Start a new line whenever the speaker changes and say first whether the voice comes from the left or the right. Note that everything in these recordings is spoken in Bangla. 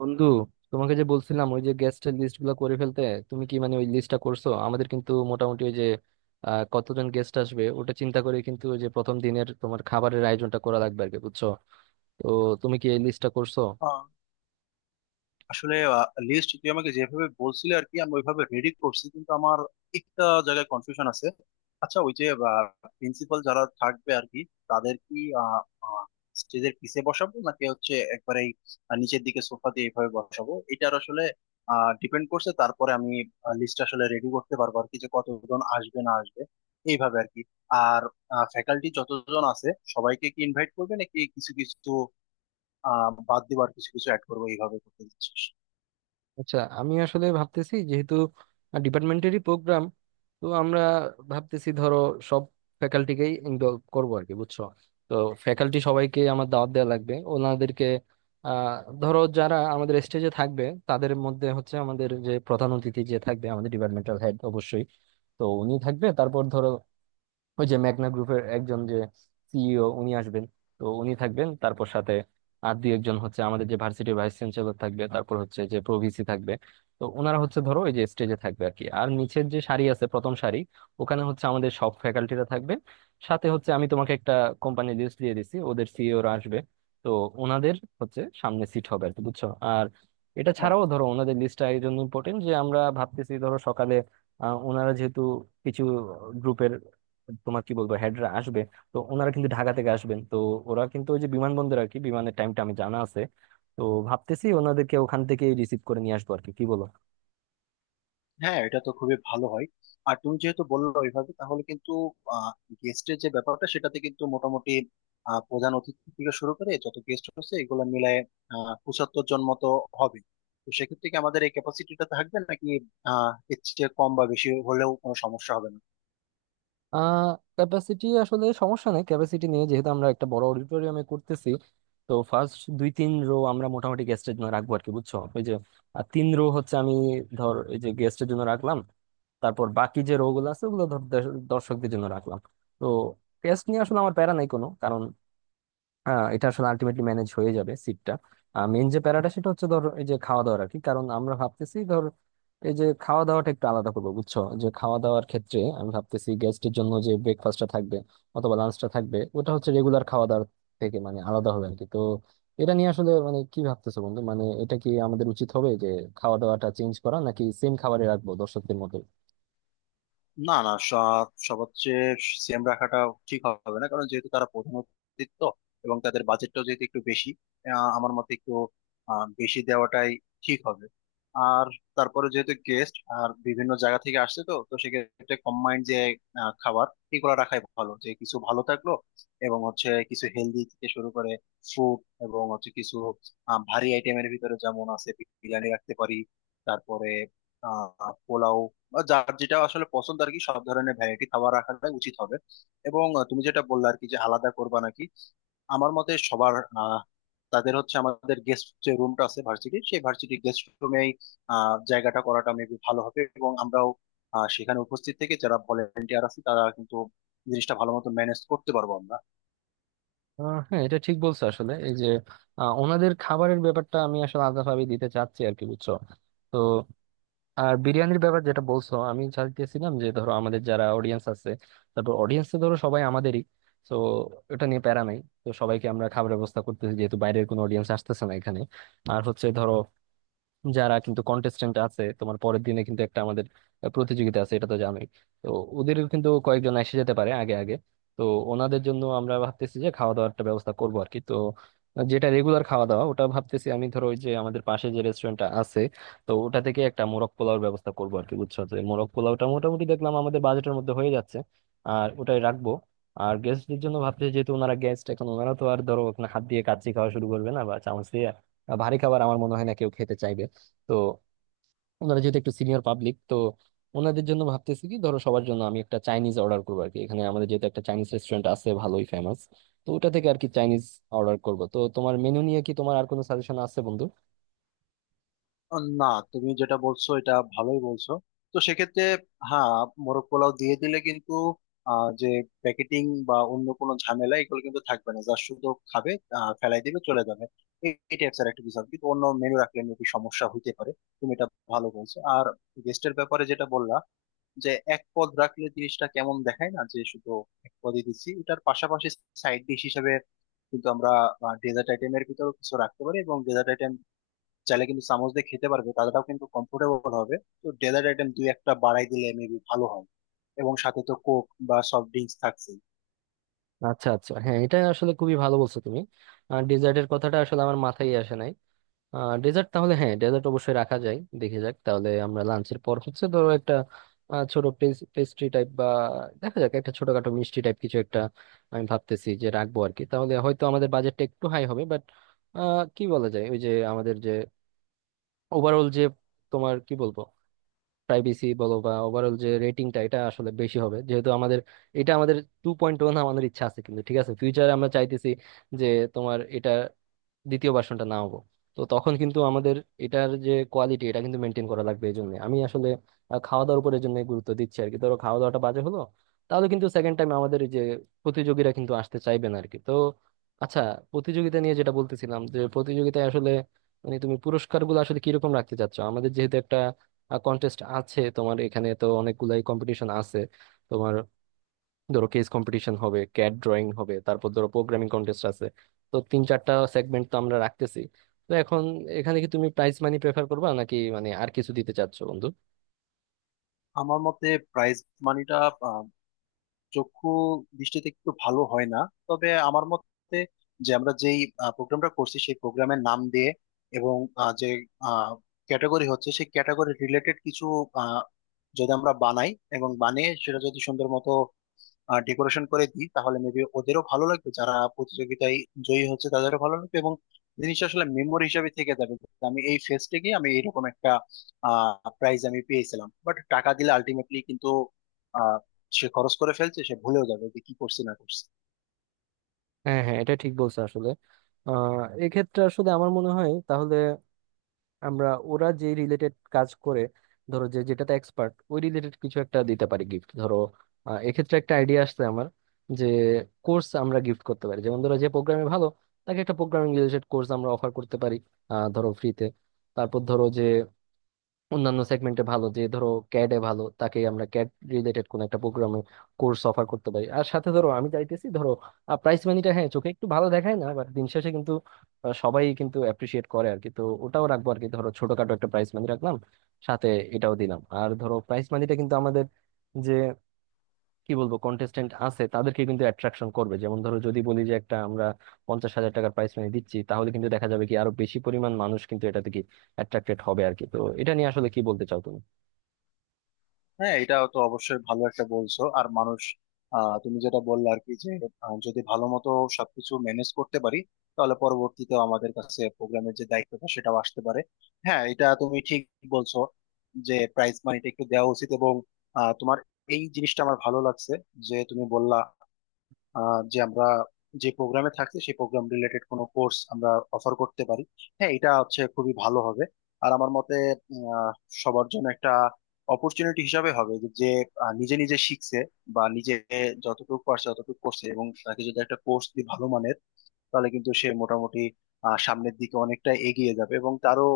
right: বন্ধু, তোমাকে যে বলছিলাম ওই যে গেস্টের লিস্ট গুলো করে ফেলতে, তুমি কি মানে ওই লিস্টটা করছো? আমাদের কিন্তু মোটামুটি ওই যে কতজন গেস্ট আসবে ওটা চিন্তা করে কিন্তু ওই যে প্রথম দিনের তোমার খাবারের আয়োজনটা করা লাগবে আর কি, বুঝছো? তো তুমি কি এই লিস্টটা করছো?
left: আহ, আসলে লিস্ট তুই আমাকে যেভাবে বলছিলে আর কি আমি ওইভাবে রেডি করছি, কিন্তু আমার একটা জায়গায় কনফিউশন আছে। আচ্ছা, ওই যে প্রিন্সিপাল যারা থাকবে আর কি, তাদের কি স্টেজের পিছে বসাবো নাকি হচ্ছে একবারেই নিচের দিকে সোফা দিয়ে এইভাবে বসাবো? এটার আসলে ডিপেন্ড করছে। তারপরে আমি লিস্ট আসলে রেডি করতে পারবো আর কি, যে কতজন আসবে না আসবে এইভাবে আর কি। আর ফ্যাকাল্টি যতজন আছে সবাইকে কি ইনভাইট করবে, নাকি কিছু কিছু বাদ দিবার, কিছু কিছু অ্যাড করবো এইভাবে করতে দিচ্ছিস?
right: আচ্ছা, আমি আসলে ভাবতেছি যেহেতু ডিপার্টমেন্টেরই প্রোগ্রাম, তো আমরা ভাবতেছি ধরো সব ফ্যাকাল্টিকেই ইনভলভ করবো আর কি, বুঝছো? তো ফ্যাকাল্টি সবাইকে আমার দাওয়াত দেওয়া লাগবে ওনাদেরকে। আহ ধরো যারা আমাদের স্টেজে থাকবে, তাদের মধ্যে হচ্ছে আমাদের যে প্রধান অতিথি যে থাকবে আমাদের ডিপার্টমেন্টাল হেড অবশ্যই। তো উনি থাকবে, তারপর ধরো ওই যে মেঘনা গ্রুপের একজন যে সিইও, উনি আসবেন। তো উনি থাকবেন, তারপর সাথে আর দুই একজন হচ্ছে আমাদের যে ভার্সিটির ভাইস চ্যান্সেলর থাকবে, তারপর হচ্ছে যে প্রভিসি থাকবে। তো ওনারা হচ্ছে ধরো ওই যে স্টেজে থাকবে আর কি। আর নিচের যে সারি আছে, প্রথম সারি, ওখানে হচ্ছে আমাদের সব ফ্যাকাল্টিরা থাকবে। সাথে হচ্ছে আমি তোমাকে একটা কোম্পানি লিস্ট দিয়ে দিছি, ওদের সিইওরা আসবে। তো ওনাদের হচ্ছে সামনে সিট হবে আর কি, বুঝছো? আর এটা ছাড়াও
left: ও,
right: ধরো ওনাদের লিস্টটা এই জন্য ইম্পর্টেন্ট যে, আমরা ভাবতেছি ধরো সকালে ওনারা যেহেতু কিছু গ্রুপের তোমার কি বলবো হেডরা আসবে। তো ওনারা কিন্তু ঢাকা থেকে আসবেন, তো ওরা কিন্তু ওই যে বিমানবন্দর আর কি, বিমানের টাইমটা আমি জানা আছে। তো ভাবতেছি ওনাদেরকে ওখান থেকে রিসিভ করে নিয়ে আসবো আর কি, কি বলো?
left: হ্যাঁ এটা তো খুবই ভালো হয়। আর তুমি যেহেতু বললো ওইভাবে, তাহলে কিন্তু গেস্টের যে ব্যাপারটা সেটাতে কিন্তু মোটামুটি প্রধান অতিথি থেকে শুরু করে যত গেস্ট হচ্ছে, এগুলো মিলায় 75 জন মতো হবে। তো সেক্ষেত্রে কি আমাদের এই ক্যাপাসিটিটা থাকবে, নাকি এর চেয়ে কম বা বেশি হলেও কোনো সমস্যা হবে না?
right: আহ ক্যাপাসিটি আসলে সমস্যা নেই, ক্যাপাসিটি নিয়ে, যেহেতু আমরা একটা বড় অডিটোরিয়ামে করতেছি। তো ফার্স্ট 2-3 রো আমরা মোটামুটি গেস্টের জন্য রাখবো আর কি, বুঝছো? ওই যে 3 রো হচ্ছে আমি ধর এই যে গেস্টের জন্য রাখলাম, তারপর বাকি যে রো গুলো আছে ওগুলো ধর দর্শকদের জন্য রাখলাম। তো গেস্ট নিয়ে আসলে আমার প্যারা নাই কোনো, কারণ এটা আসলে আলটিমেটলি ম্যানেজ হয়ে যাবে সিটটা। মেন যে প্যারাটা সেটা হচ্ছে ধর এই যে খাওয়া দাওয়ার আর কি, কারণ আমরা ভাবতেছি ধর এই যে খাওয়া দাওয়াটা একটু আলাদা করবো, বুঝছো? যে খাওয়া দাওয়ার ক্ষেত্রে আমি ভাবতেছি গেস্টের জন্য যে ব্রেকফাস্টটা থাকবে অথবা লাঞ্চটা থাকবে, ওটা হচ্ছে রেগুলার খাওয়া দাওয়ার থেকে মানে আলাদা হবে আর কি। তো এটা নিয়ে আসলে মানে কি ভাবতেছো বন্ধু, মানে এটা কি আমাদের উচিত হবে যে খাওয়া দাওয়াটা চেঞ্জ করা, নাকি সেম খাবারে রাখবো দর্শকদের মতো?
left: না, না, সবার চেয়ে সেম রাখাটা ঠিক হবে না, কারণ যেহেতু তারা প্রধান অতিথি, তো এবং তাদের বাজেটটাও যেহেতু একটু বেশি, আমার মতে একটু বেশি দেওয়াটাই ঠিক হবে। আর তারপরে যেহেতু গেস্ট আর বিভিন্ন জায়গা থেকে আসছে, তো তো সেক্ষেত্রে কম্বাইন্ড যে খাবার এগুলো রাখাই ভালো, যে কিছু ভালো থাকলো এবং হচ্ছে কিছু হেলদি থেকে শুরু করে ফ্রুট, এবং হচ্ছে কিছু ভারী আইটেমের ভিতরে যেমন আছে বিরিয়ানি রাখতে পারি, তারপরে পোলাও বা যার যেটা আসলে পছন্দ আর কি, সব ধরনের ভ্যারাইটি খাবার রাখাটাই উচিত হবে। এবং তুমি যেটা বললে আর কি, যে আলাদা করবা নাকি, আমার মতে সবার আহ, তাদের হচ্ছে আমাদের গেস্ট যে রুমটা আছে ভার্সিটি, সেই ভার্সিটি গেস্ট রুমেই জায়গাটা করাটা মেবি ভালো হবে, এবং আমরাও সেখানে উপস্থিত থেকে যারা ভলেন্টিয়ার আছে তারা কিন্তু জিনিসটা ভালো মতো ম্যানেজ করতে পারবো আমরা।
right: হ্যাঁ, এটা ঠিক বলছো আসলে। এই যে ওনাদের খাবারের ব্যাপারটা আমি আসলে আলাদাভাবে দিতে চাচ্ছি আর কি, বুঝছো? তো আর বিরিয়ানির ব্যাপার যেটা বলছো, আমি চাইতেছিলাম যে ধরো আমাদের যারা অডিয়েন্স আছে, তারপর অডিয়েন্স তো ধরো সবাই আমাদেরই। তো এটা নিয়ে প্যারা নাই। তো সবাইকে আমরা খাবারের ব্যবস্থা করতেছি, যেহেতু বাইরের কোনো অডিয়েন্স আসতেছে না এখানে। আর হচ্ছে ধরো যারা কিন্তু কন্টেস্টেন্ট আছে, তোমার পরের দিনে কিন্তু একটা আমাদের প্রতিযোগিতা আছে, এটা তো জানোই। তো ওদের কিন্তু কয়েকজন এসে যেতে পারে আগে আগে। তো ওনাদের জন্য আমরা ভাবতেছি যে খাওয়া দাওয়ার একটা ব্যবস্থা করবো আর কি। তো যেটা রেগুলার খাওয়া দাওয়া ওটা ভাবতেছি আমি, ধরো ওই যে আমাদের পাশে যে রেস্টুরেন্টটা আছে, তো ওটা থেকে একটা মোরগ পোলাওর ব্যবস্থা করবো আর কি, বুঝছো? তো এই মোরগ পোলাওটা মোটামুটি দেখলাম আমাদের বাজেটের মধ্যে হয়ে যাচ্ছে, আর ওটাই রাখবো। আর গেস্টদের জন্য ভাবতেছি, যেহেতু ওনারা গেস্ট, এখন ওনারা তো আর ধরো এখন হাত দিয়ে কাচ্চি খাওয়া শুরু করবে না বা চামচ দিয়ে ভারী খাবার, আমার মনে হয় না কেউ খেতে চাইবে। তো ওনারা যেহেতু একটু সিনিয়র পাবলিক, তো ওনাদের জন্য ভাবতেছি কি ধরো সবার জন্য আমি একটা চাইনিজ অর্ডার করবো আর কি। এখানে আমাদের যেহেতু একটা চাইনিজ রেস্টুরেন্ট আছে ভালোই ফেমাস, তো ওটা থেকে আর কি চাইনিজ অর্ডার করব। তো তোমার মেনু নিয়ে কি তোমার আর কোনো সাজেশন আছে বন্ধু?
left: না, তুমি যেটা বলছো এটা ভালোই বলছো। তো সেক্ষেত্রে হ্যাঁ, মোরগ পোলাও দিয়ে দিলে কিন্তু যে প্যাকেটিং বা অন্য কোনো ঝামেলা এগুলো কিন্তু থাকবে না, যা শুধু খাবে ফেলাই দিবে চলে যাবে, এই টাইপস একটা কিছু হবে। কিন্তু অন্য মেনু রাখলে মেবি সমস্যা হইতে পারে। তুমি এটা ভালো বলছো। আর গেস্টের ব্যাপারে যেটা বললা, যে এক পদ রাখলে জিনিসটা কেমন দেখায় না, যে শুধু এক পদই দিচ্ছি, এটার পাশাপাশি সাইড ডিশ হিসেবে কিন্তু আমরা ডেজার্ট আইটেমের ভিতরে কিছু রাখতে পারি, এবং ডেজার্ট চাইলে কিন্তু চামচ দিয়ে খেতে পারবে, তাদেরটাও কিন্তু কমফোর্টেবল হবে। তো ডেজার্ট আইটেম দুই একটা বাড়াই দিলে মেবি ভালো হয়, এবং সাথে তো কোক বা সফট ড্রিঙ্কস থাকছে।
right: আচ্ছা আচ্ছা, হ্যাঁ, এটা আসলে খুবই ভালো বলছো তুমি। আর ডেজার্টের কথাটা আসলে আমার মাথায় আসে নাই। ডেজার্ট তাহলে, হ্যাঁ, ডেজার্ট অবশ্যই রাখা যায়। দেখে যাক তাহলে আমরা লাঞ্চের পর হচ্ছে ধরো একটা ছোট পেস্ট্রি টাইপ বা দেখা যাক একটা ছোটখাটো মিষ্টি টাইপ কিছু একটা আমি ভাবতেছি যে রাখবো আর কি। তাহলে হয়তো আমাদের বাজেটটা একটু হাই হবে, বাট কি বলা যায় ওই যে আমাদের যে ওভারঅল যে তোমার কি বলবো প্রাইভেসি বলো বা ওভারঅল যে রেটিংটা, এটা আসলে বেশি হবে যেহেতু আমাদের এটা আমাদের 2.1 আমাদের ইচ্ছা আছে। কিন্তু ঠিক আছে, ফিউচারে আমরা চাইতেছি যে তোমার এটা দ্বিতীয় ভার্সনটা না হবো। তো তখন কিন্তু আমাদের এটার যে কোয়ালিটি, এটা কিন্তু মেনটেন করা লাগবে। এই জন্য আমি আসলে খাওয়া দাওয়ার উপর এই জন্য গুরুত্ব দিচ্ছি আর কি। ধরো খাওয়া দাওয়াটা বাজে হলো, তাহলে কিন্তু সেকেন্ড টাইম আমাদের এই যে প্রতিযোগীরা কিন্তু আসতে চাইবে না আর কি। তো আচ্ছা, প্রতিযোগিতা নিয়ে যেটা বলতেছিলাম যে প্রতিযোগিতায় আসলে মানে তুমি পুরস্কার গুলো আসলে কিরকম রাখতে চাচ্ছ? আমাদের যেহেতু একটা কন্টেস্ট আছে তোমার, এখানে তো অনেকগুলাই কম্পিটিশন আছে তোমার। ধরো কেস কম্পিটিশন হবে, ক্যাড ড্রয়িং হবে, তারপর ধরো প্রোগ্রামিং কন্টেস্ট আছে। তো 3-4টা সেগমেন্ট তো আমরা রাখতেছি। তো এখন এখানে কি তুমি প্রাইজ মানি প্রেফার করবা নাকি মানে আর কিছু দিতে চাচ্ছো বন্ধু?
left: আমার মতে প্রাইস মানিটা আহ, চক্ষু দৃষ্টিতে একটু ভালো হয় না। তবে আমার মতে, যে আমরা যেই প্রোগ্রামটা করছি সেই প্রোগ্রামের নাম দিয়ে, এবং যে ক্যাটাগরি হচ্ছে সেই ক্যাটাগরি রিলেটেড কিছু আহ, যদি আমরা বানাই, এবং বানিয়ে সেটা যদি সুন্দর মতো ডেকোরেশন করে দিই, তাহলে মেবি ওদেরও ভালো লাগবে, যারা প্রতিযোগিতায় জয়ী হচ্ছে তাদেরও ভালো লাগবে, এবং জিনিসটা আসলে মেমোরি হিসাবে থেকে যাবে, যে আমি এই ফেস্টে গিয়ে আমি এরকম একটা প্রাইজ আমি পেয়েছিলাম। বাট টাকা দিলে আলটিমেটলি কিন্তু আহ সে খরচ করে ফেলছে, সে ভুলেও যাবে যে কি করছি না করছি।
right: হ্যাঁ হ্যাঁ, এটা ঠিক বলছো আসলে। আহ এক্ষেত্রে আসলে আমার মনে হয় তাহলে আমরা ওরা যে রিলেটেড কাজ করে, ধরো যে যেটাতে এক্সপার্ট, ওই রিলেটেড কিছু একটা দিতে পারি গিফট, ধরো। এক্ষেত্রে একটা আইডিয়া আসছে আমার, যে কোর্স আমরা গিফট করতে পারি। যেমন ধরো যে প্রোগ্রামে ভালো, তাকে একটা প্রোগ্রামিং রিলেটেড কোর্স আমরা অফার করতে পারি, ধরো ফ্রিতে। তারপর ধরো যে অন্যান্য সেগমেন্টে ভালো, যে ধরো ক্যাডে ভালো, তাকে আমরা ক্যাড রিলেটেড কোন একটা প্রোগ্রামে কোর্স অফার করতে পারি। আর সাথে ধরো আমি চাইতেছি, ধরো প্রাইস মানিটা হ্যাঁ চোখে একটু ভালো দেখায় না, বাট দিন শেষে কিন্তু সবাই কিন্তু অ্যাপ্রিসিয়েট করে আর কি। তো ওটাও রাখবো আর কি, ধরো ছোটখাটো একটা প্রাইস মানি রাখলাম সাথে, এটাও দিলাম। আর ধরো প্রাইস মানিটা কিন্তু আমাদের যে কি বলবো কন্টেস্টেন্ট আছে তাদেরকে কিন্তু অ্যাট্রাকশন করবে। যেমন ধরো যদি বলি যে একটা আমরা 50,000 টাকার প্রাইস মানি দিচ্ছি, তাহলে কিন্তু দেখা যাবে কি আরো বেশি পরিমাণ মানুষ কিন্তু এটাতে কি অ্যাট্রাক্টেড হবে আর কি। তো এটা নিয়ে আসলে কি বলতে চাও তুমি?
left: হ্যাঁ, এটা তো অবশ্যই ভালো একটা বলছো। আর মানুষ তুমি যেটা বললে আর কি, যে যদি ভালো মতো সবকিছু ম্যানেজ করতে পারি, তাহলে পরবর্তীতে আমাদের কাছে প্রোগ্রামের যে দায়িত্বটা সেটাও আসতে পারে। হ্যাঁ, এটা তুমি ঠিক বলছো, যে প্রাইজ মানিটা একটু দেওয়া উচিত। এবং তোমার এই জিনিসটা আমার ভালো লাগছে, যে তুমি বললা যে আমরা যে প্রোগ্রামে থাকছি সেই প্রোগ্রাম রিলেটেড কোনো কোর্স আমরা অফার করতে পারি। হ্যাঁ, এটা হচ্ছে খুবই ভালো হবে। আর আমার মতে উম, আহ, সবার জন্য একটা অপরচুনিটি হিসাবে হবে যে, নিজে নিজে শিখছে বা নিজে যতটুকু পারছে ততটুকু করছে, এবং তাকে যদি একটা কোর্স দিই ভালো মানের, তাহলে কিন্তু সে মোটামুটি সামনের দিকে অনেকটা এগিয়ে যাবে, এবং তারও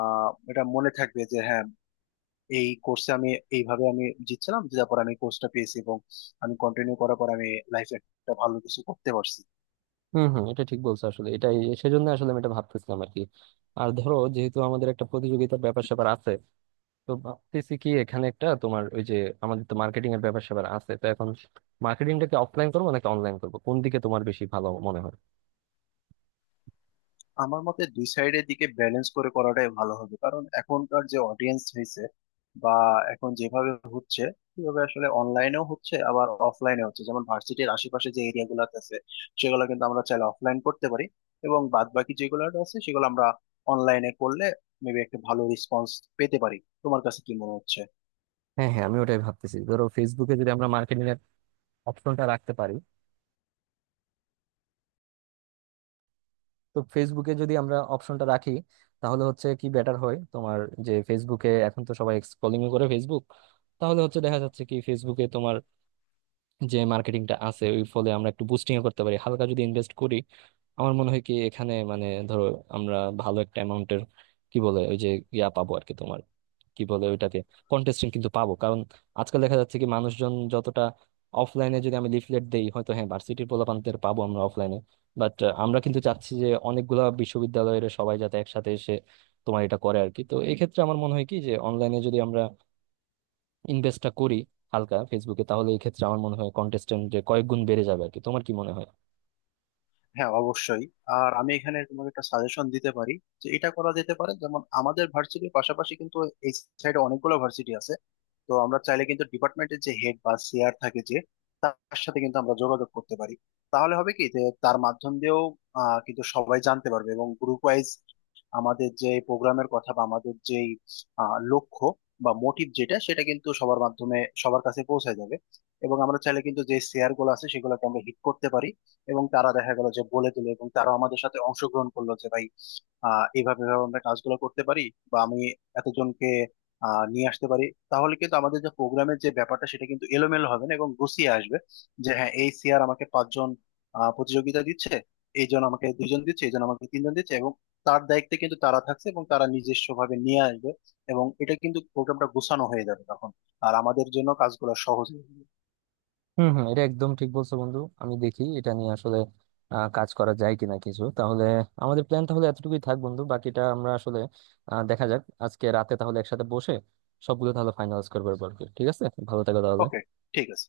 left: এটা মনে থাকবে যে হ্যাঁ, এই কোর্সে আমি এইভাবে আমি জিতছিলাম, জেতার পর আমি কোর্সটা পেয়েছি, এবং আমি কন্টিনিউ করার পর আমি লাইফে একটা ভালো কিছু করতে পারছি।
right: হম হম, এটা ঠিক বলছো আসলে, এটাই সেজন্য আসলে আমি এটা ভাবতেছিলাম আর কি। আর ধরো যেহেতু আমাদের একটা প্রতিযোগিতার ব্যাপার স্যাপার আছে, তো ভাবতেছি কি এখানে একটা তোমার ওই যে আমাদের তো মার্কেটিং এর ব্যাপার স্যাপার আছে, তো এখন মার্কেটিংটাকে অফলাইন করবো নাকি অনলাইন করবো, কোন দিকে তোমার বেশি ভালো মনে হয়?
left: আমার মতে দুই সাইডের দিকে ব্যালেন্স করে করাটাই ভালো হবে, কারণ এখনকার যে অডিয়েন্স হয়েছে বা এখন যেভাবে হচ্ছে, সেভাবে আসলে অনলাইনেও হচ্ছে আবার অফলাইনে হচ্ছে। যেমন ভার্সিটির আশেপাশে যে এরিয়া গুলো আছে সেগুলো কিন্তু আমরা চাইলে অফলাইন করতে পারি, এবং বাদ বাকি যেগুলো আছে সেগুলো আমরা অনলাইনে করলে মেবি একটা ভালো রেসপন্স পেতে পারি। তোমার কাছে কি মনে হচ্ছে?
right: হ্যাঁ হ্যাঁ, আমি ওটাই ভাবতেছি, ধরো ফেসবুকে যদি আমরা মার্কেটিং অপশনটা রাখতে পারি। তো ফেসবুকে যদি আমরা অপশনটা রাখি, তাহলে হচ্ছে কি বেটার হয় তোমার। যে ফেসবুকে এখন তো সবাই স্ক্রলিং করে ফেসবুক, তাহলে হচ্ছে দেখা যাচ্ছে কি ফেসবুকে তোমার যে মার্কেটিংটা আছে ওই ফলে আমরা একটু বুস্টিং করতে পারি হালকা যদি ইনভেস্ট করি। আমার মনে হয় কি এখানে মানে ধরো আমরা ভালো একটা অ্যামাউন্টের কি বলে ওই যে ইয়া পাবো আর কি তোমার, কি বলে ওইটাকে, কন্টেস্টেন্ট কিন্তু পাবো। কারণ আজকাল দেখা যাচ্ছে কি মানুষজন যতটা অফলাইনে যদি আমি লিফলেট দেই, হয়তো হ্যাঁ ভার্সিটির পোলাপানদের পাবো আমরা অফলাইনে, বাট আমরা কিন্তু চাচ্ছি যে অনেকগুলা বিশ্ববিদ্যালয়ের সবাই যাতে একসাথে এসে তোমার এটা করে আর কি। তো এই ক্ষেত্রে আমার মনে হয় কি যে অনলাইনে যদি আমরা ইনভেস্টটা করি হালকা ফেসবুকে, তাহলে এই ক্ষেত্রে আমার মনে হয় কন্টেস্টেন্ট যে কয়েক গুণ বেড়ে যাবে আর কি। তোমার কি মনে হয়?
left: হ্যাঁ, অবশ্যই। আর আমি এখানে তোমাকে একটা সাজেশন দিতে পারি, যে এটা করা যেতে পারে। যেমন আমাদের ভার্সিটির পাশাপাশি কিন্তু এই সাইডে অনেকগুলো ভার্সিটি আছে, তো আমরা চাইলে কিন্তু ডিপার্টমেন্টের যে হেড বা সিআর থাকে, যে তার সাথে কিন্তু আমরা যোগাযোগ করতে পারি। তাহলে হবে কি, যে তার মাধ্যম দিয়েও কিন্তু সবাই জানতে পারবে, এবং গ্রুপ ওয়াইজ আমাদের যে প্রোগ্রামের কথা বা আমাদের যে লক্ষ্য বা মোটিভ যেটা, সেটা কিন্তু সবার মাধ্যমে সবার কাছে পৌঁছে যাবে। এবং আমরা চাইলে কিন্তু যে শেয়ার গুলো আছে সেগুলোকে আমরা হিট করতে পারি, এবং তারা দেখা গেল যে বলে দিল এবং তারা আমাদের সাথে অংশগ্রহণ করলো, যে ভাই আহ এইভাবে এভাবে আমরা কাজগুলো করতে পারি, বা আমি এতজনকে নিয়ে আসতে পারি। তাহলে কিন্তু আমাদের যে প্রোগ্রামের যে ব্যাপারটা সেটা কিন্তু এলোমেলো হবে না এবং গুছিয়ে আসবে, যে হ্যাঁ, এই সিআর আমাকে 5 জন প্রতিযোগিতা দিচ্ছে, এইজন আমাকে 2 জন দিচ্ছে, এইজন আমাকে 3 জন দিচ্ছে, এবং তার দায়িত্বে কিন্তু তারা থাকছে এবং তারা নিজস্ব ভাবে নিয়ে আসবে, এবং এটা কিন্তু প্রোগ্রামটা গোছানো হয়ে যাবে তখন। আর আমাদের জন্য কাজগুলো সহজ হবে।
right: হম হম, এটা একদম ঠিক বলছো বন্ধু। আমি দেখি এটা নিয়ে আসলে কাজ করা যায় কিনা কিছু। তাহলে আমাদের প্ল্যান তাহলে এতটুকুই থাক বন্ধু, বাকিটা আমরা আসলে দেখা যাক আজকে রাতে তাহলে একসাথে বসে সবগুলো তাহলে ফাইনালাইজ করবো এরপর কি। ঠিক আছে, ভালো থাকো
left: ওকে,
right: তাহলে।
left: ঠিক আছে।